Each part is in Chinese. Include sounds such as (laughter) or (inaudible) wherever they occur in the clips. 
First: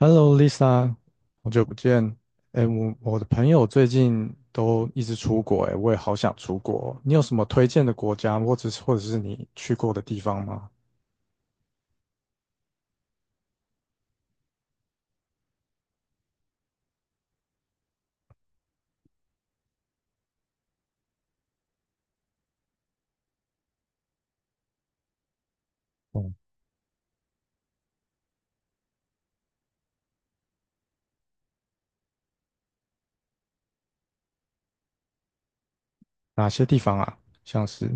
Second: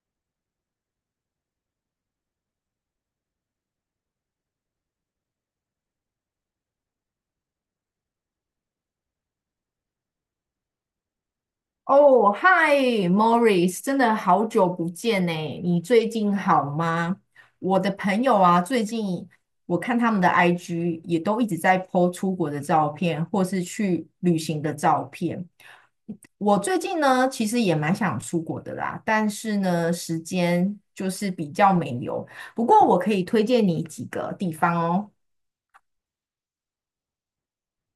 Hello Lisa，好久不见。哎，我的朋友最近都一直出国，哎，我也好想出国。你有什么推荐的国家，或者是你去过的地方吗？哦，嗨，Morris，真的好久不见呢，你最近好吗？我的朋友啊，最近我看他们的 IG 也都一直在 po 出国的照片，或是去旅行的照片。哦，我最近呢，其实也蛮想出国的啦，但是呢，时间就是比较没有。不过我可以推荐你几个地方哦。哪些地方啊？像是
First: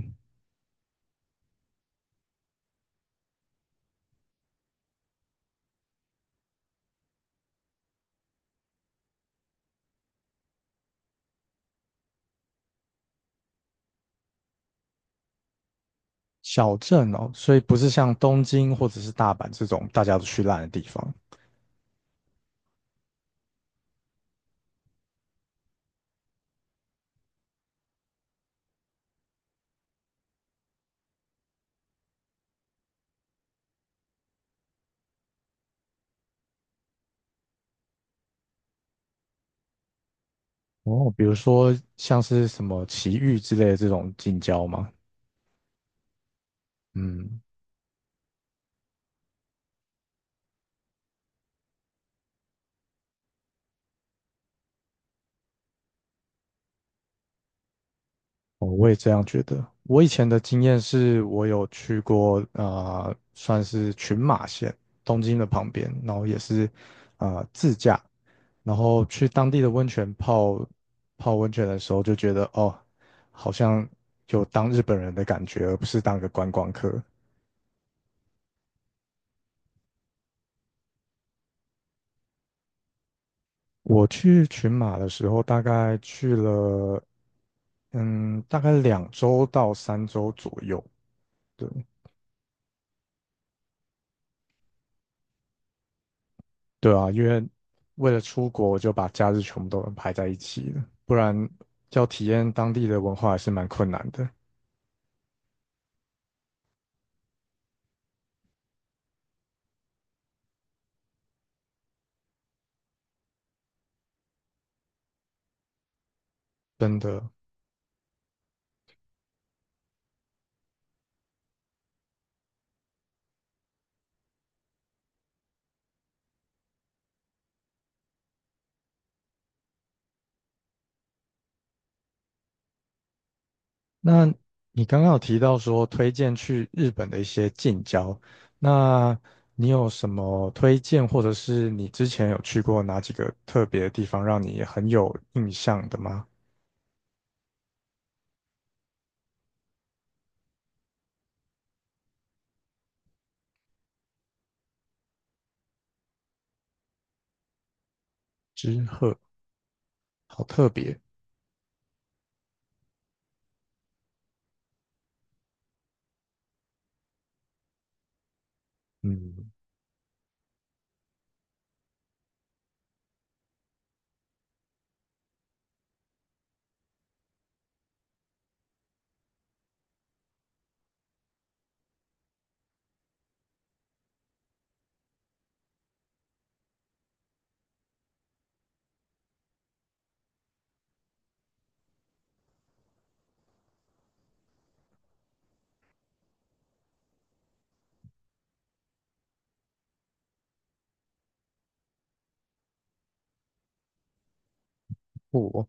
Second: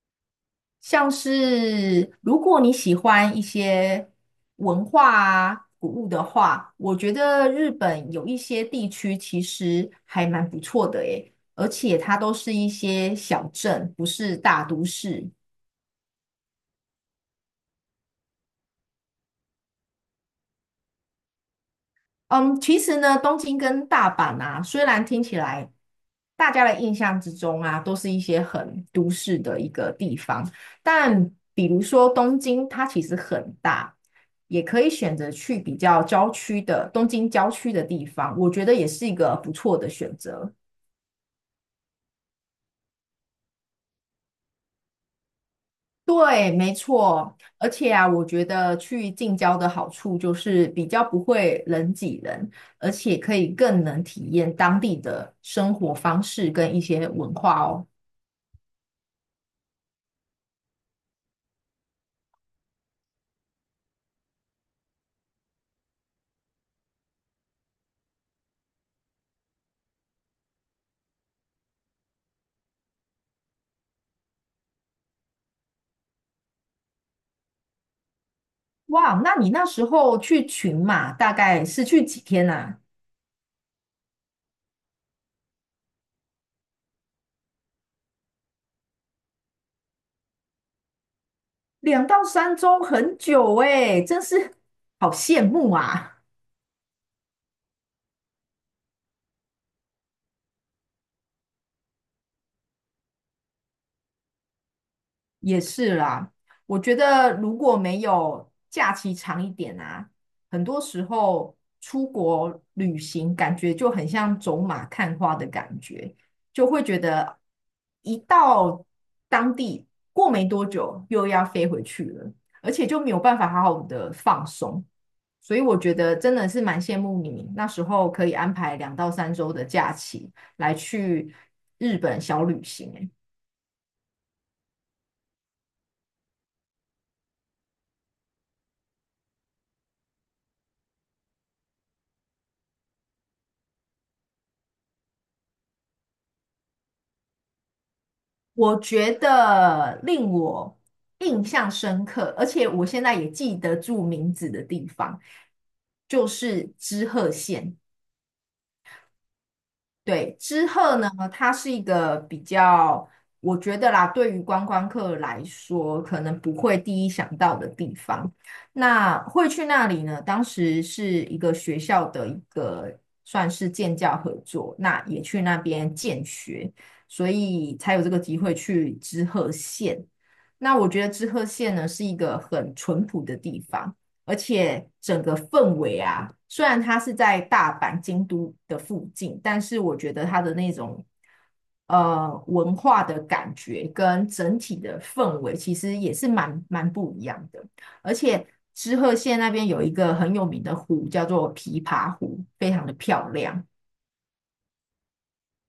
像是如果你喜欢一些文化啊、古物的话，我觉得日本有一些地区其实还蛮不错的诶，而且它都是一些小镇，不是大都市。小镇哦，所以不是像东京或者是大阪这种大家都去烂的地方。嗯，其实呢，东京跟大阪啊，虽然听起来大家的印象之中啊，都是一些很都市的一个地方，但比如说东京，它其实很大，也可以选择去比较郊区的东京郊区的地方，我觉得也是一个不错的选择。哦，比如说像是什么埼玉之类的这种近郊吗？对，没错，嗯，而且啊，我觉得去近郊的好处就是比较不会人挤人，而且可以更能体验当地的生活方式跟一些文化哦。哦，我也这样觉得。我以前的经验是我有去过啊，算是群马县东京的旁边，然后也是啊自驾，然后去当地的温泉泡温泉的时候，就觉得哦，好像有当日本人的感觉，而不是当个观光客。哇，那你那时候去群马大概是去几天啊？我去群马的时候，大概去了嗯，大概2周到3周左右。对。两到三周，很久诶，真是好羡慕啊！对啊，因为为了出国，我就把假日全部都安排在一起了，不然要体验当地的文化还是蛮困难的，也是啦，我觉得如果没有假期长一点啊，很多时候出国旅行感觉就很像走马看花的感觉，就会真觉的。得一到当地过没多久又要飞回去了，而且就没有办法好好的放松。所以我觉得真的是蛮羡慕你那时候可以安排两到三周的假期来去日本小旅行欸。那你刚刚有提到说推荐去日本的一些近郊，那你有什么推荐，或者是你之前有去过哪几个特别的地方，让你很有印象的吗？我觉得令我印象深刻，而且我现在也记得住名字的地方，就是知鹤县。知鹤，对，好知特鹤别，呢，它是一个比较，我觉得啦，对于观光客来说，可能不会第一想到的地方。那会嗯。去那里呢？当时是一个学校的一个算是建教合作，那也去那边建学，所以才有这个机会去知鹤县。那我觉得知鹤县呢是一个很淳朴的地方。而且整个氛围啊，虽然它是在大阪、京都的附近，但是我觉得它的那种文化的感觉跟整体的氛围，其实也是蛮不一样的。而且知鹤县那边有一个很有名的湖，叫做琵琶湖，非常的漂亮。不。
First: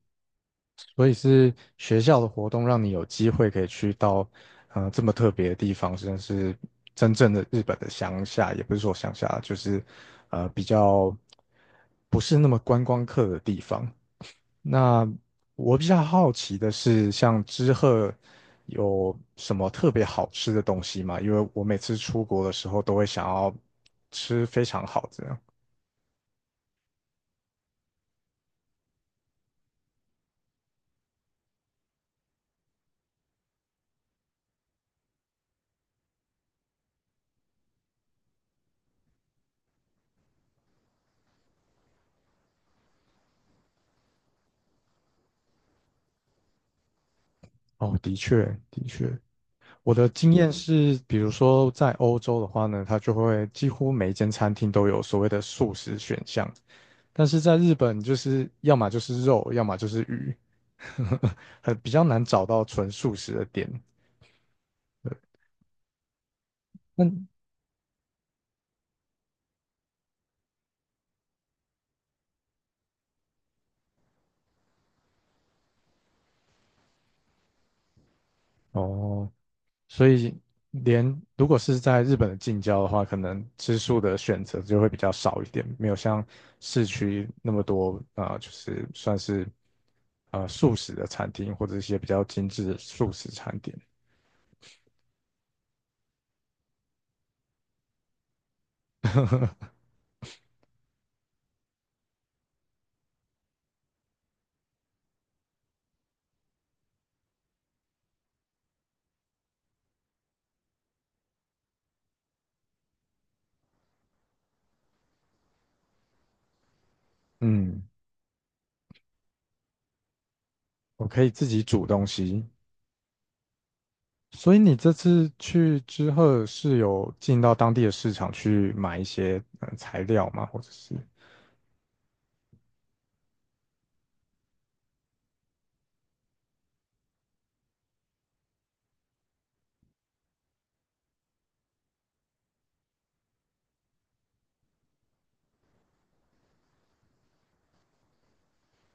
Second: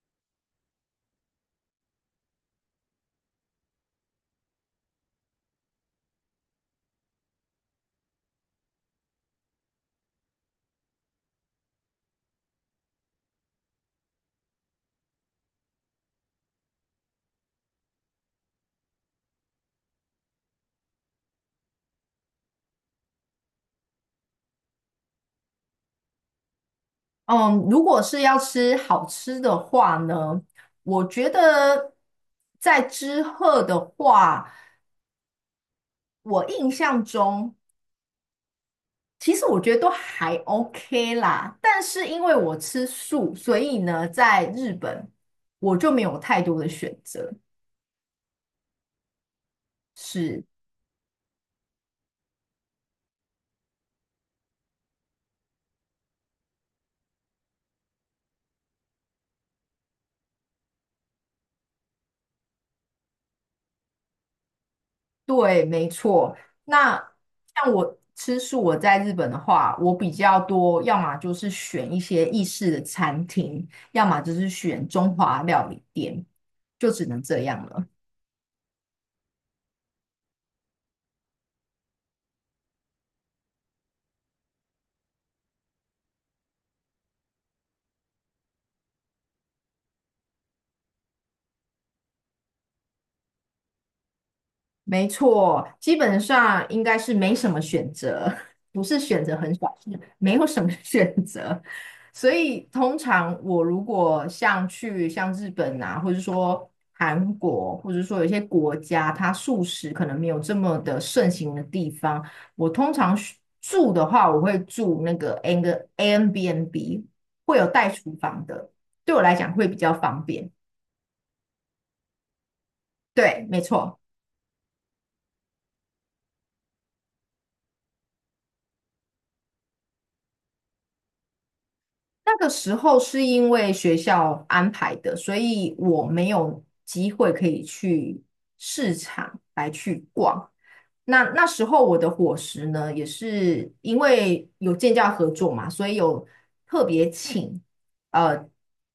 所以是学校的活动让你有机会可以去到，这么特别的地方，甚至是真正的日本的乡下，也不是说乡下，就是，比较不是那么观光客的地方。那我比较好奇的是，像知鹤有什么特别好吃的东西吗？因为我每次出国的时候都会想要吃非常好的。嗯，如果是要吃好吃的话呢，我觉得在知鹤的话，我印象中其实我觉得都还 OK 啦，但是因为我吃素，所以呢，在日本我就没有太多的选择。哦，的确，的确。我的经是，验是，比如说在欧洲的话呢，它就会几乎每一间餐厅都有所谓的素食选项，但是在日本就是要么就是肉，要么就是鱼，(laughs) 很比较难找到纯素食的店。对，没错。那那像我吃素，我在日本的话，我比较多，要么就是选一些意式的餐厅，要么就是选中华料理店，就只能这样了。哦，所以连如果是在日本的近郊的话，可能吃素的选择就会比较少一点，没有像市区那么多啊、就是算是啊素食的餐厅或者一些比较精致的素食餐点。没错，基本上应该是没什么选择，(laughs) 不是选择很少，是没有什么 (laughs) 选择。所以通常我如果像去像日本啊，或者说韩国，或者说有些国家，它素食可能没有这么的盛行的地方，我通常是住的话，我会住那个 ANBNB 会有嗯，带厨房的，对我来讲会比较方便。我可以自己煮东西。对，没错。所以你这次去之后是有进到当地的市场去买一些材料吗？或者是那个时候是因为学校安排的，所以我没有机会可以去市场来去逛。那时候我的伙食呢，也是因为有建教合作嘛，所以有特别请呃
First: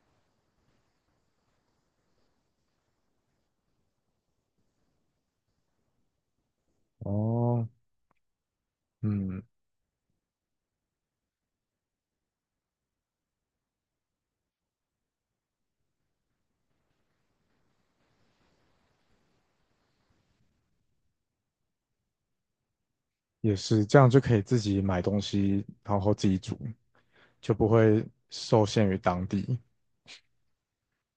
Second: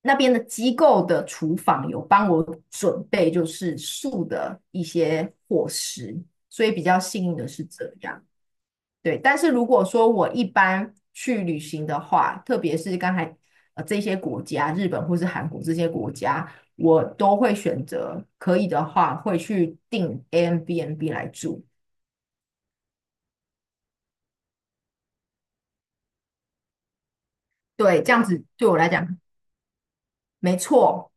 那边的机构的厨房有帮我准备就是素的一些伙食，所以比较幸运的是哦，这样。对，但嗯，是如果说我一般去旅行的话，特别是刚才这些国家，日本或是韩国这些国家，我都会选择可以的话会去订 AIBNB 来住。也是这样就可以自己买东西，然后自己煮，就不对，会这样子受对我来限于讲，当地。没错。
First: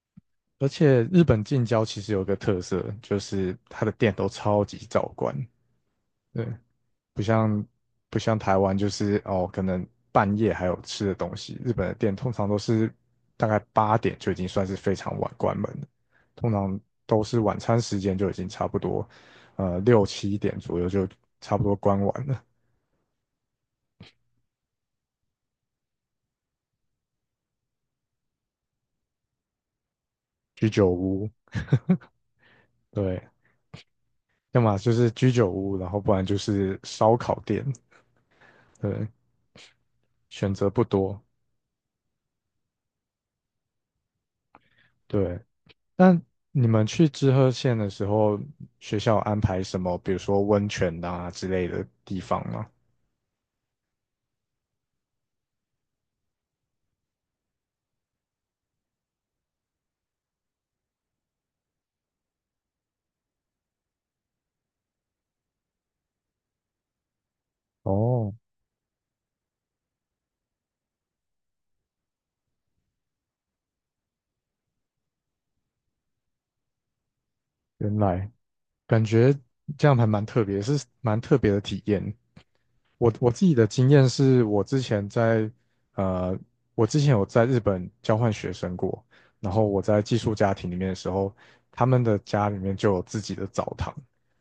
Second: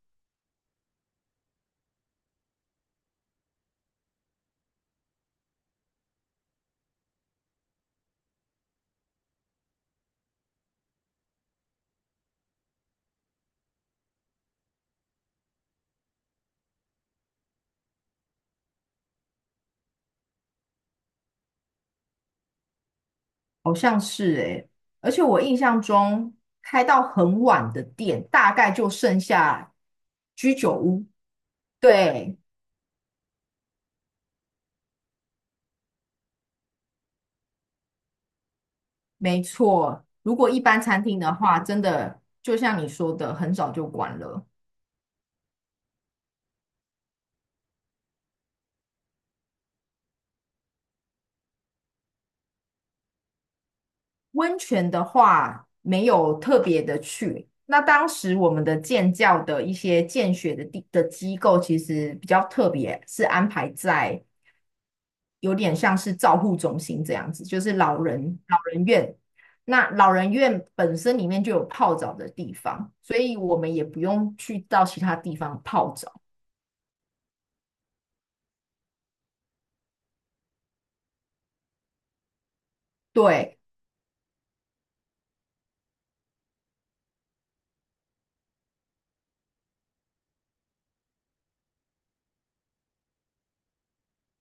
而且日本近郊其实有个特色，就是它的店都超级早关。对，不像不像台湾，就是哦，可能半夜还有吃的东西。日本的店通常都是大概8点就已经算是非常晚关门了，通常都是晚餐时间就已经差不多，6、7点左右就差不多关完了。好像是诶、而且我印象中开到很晚的店，大概就剩下居酒屋。对，对，要么就是居酒屋，然后不然就是烧烤店。对，没错。如果选一择般不餐厅多。的话，真的就像你说的，很早就关了。对，那你们去知鹤县的时候，学校有安排什么，比如说温泉啊之类的地方吗？温泉的话，没有特别的去。那当时我们的建教的一些建学的地的机构，其实比较特别，是安排在有点像是照护中心这样子，就是老哦，人老人院。那老人院本身里面就有泡澡的地方，所以我们也不用去到其他地方泡澡。原来感觉这样还蛮特别，是蛮特别的体验。我自己对的经验是我之前在呃，我之前有在日本交换学生过，然后我在寄宿家庭里面的时候，他们的家里面就有自己的澡堂，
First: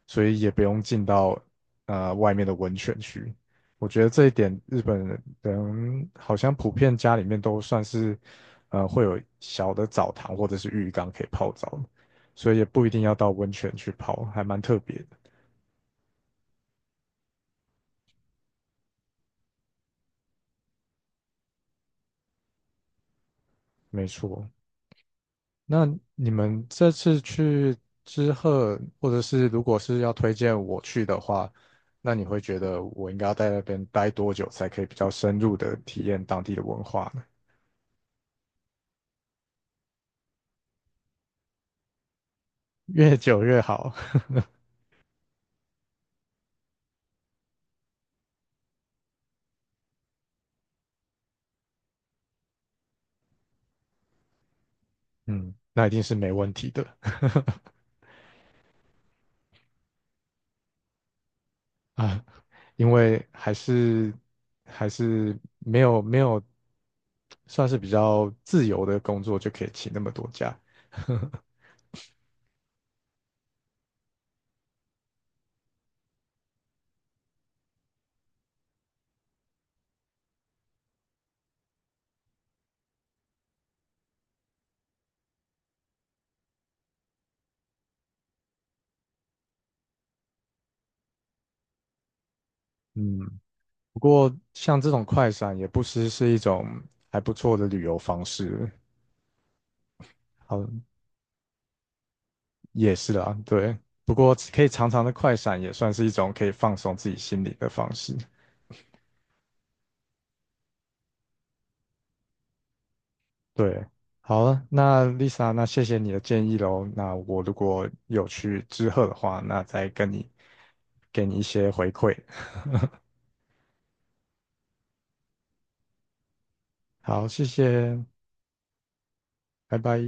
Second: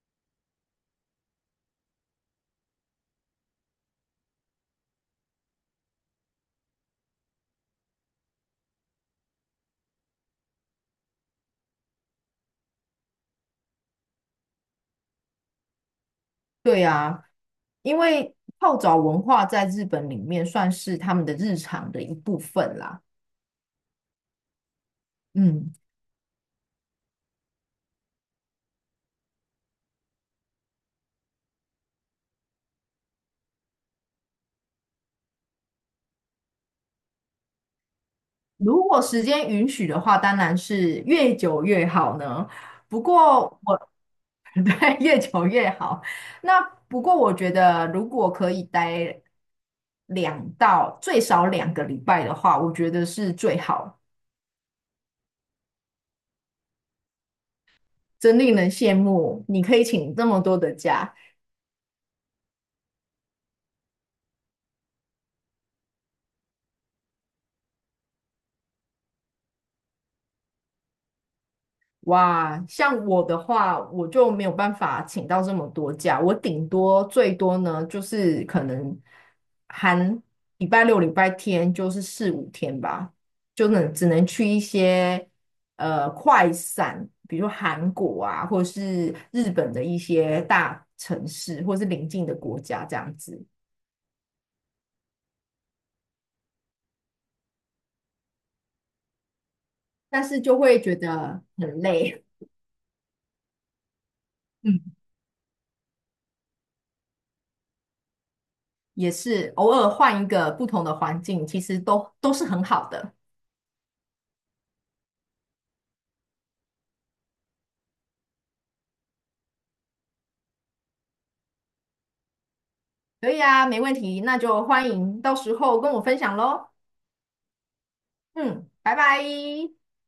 所以也不用进到外面的温泉区。我觉得这一点日本人好像普遍家里面都算是会有小的澡堂或者是浴缸可以泡澡。所以也不一定要到温泉去泡，还蛮特别的。对啊，因为泡澡文化在日本里面算是他们的日常的一部分啦。没错，嗯。那你们这次去之后，或者是如果是要推荐我去的话，那你会觉得我应该要在那边待多久才可以比较深入的体验当地的文化呢？如果时间允许的话，当然是越久越好呢。不越久过越我 好，(laughs) 对越久越好。那不过我觉得，如果可以待两到最少2个礼拜的话，我觉得是最好，(laughs) 嗯，那一定是没问题的 真令人羡慕。你可以请这么多的假。(laughs) 啊，因为还是没有算是比较自由的工作就可以请那么多假，哇，像我的话，我就没有办法请到这么多假，我顶多最多呢，就是可能含礼拜六、礼拜天，就是四五天吧，就能只能去一些快闪，比如韩国啊，或是日本的一些大城市，或是邻近的国家这样嗯，子，不过像这种快闪也不失是一种还不错的旅游方式。但是就好，会觉得很累，也是啊，对。不过可 (laughs) 以嗯，常常的快闪也算是一种可以放松自己心理的方式。也是偶尔换一个不同的环境，其实都是很好的。对，好了，那 Lisa，那谢谢你的建议喽。那我如果有去之鹤的话，那再跟你给你一些回馈。(laughs) 可以啊，没问题，那就欢迎到时候跟我分享喽。好，谢谢，嗯，拜拜。拜拜。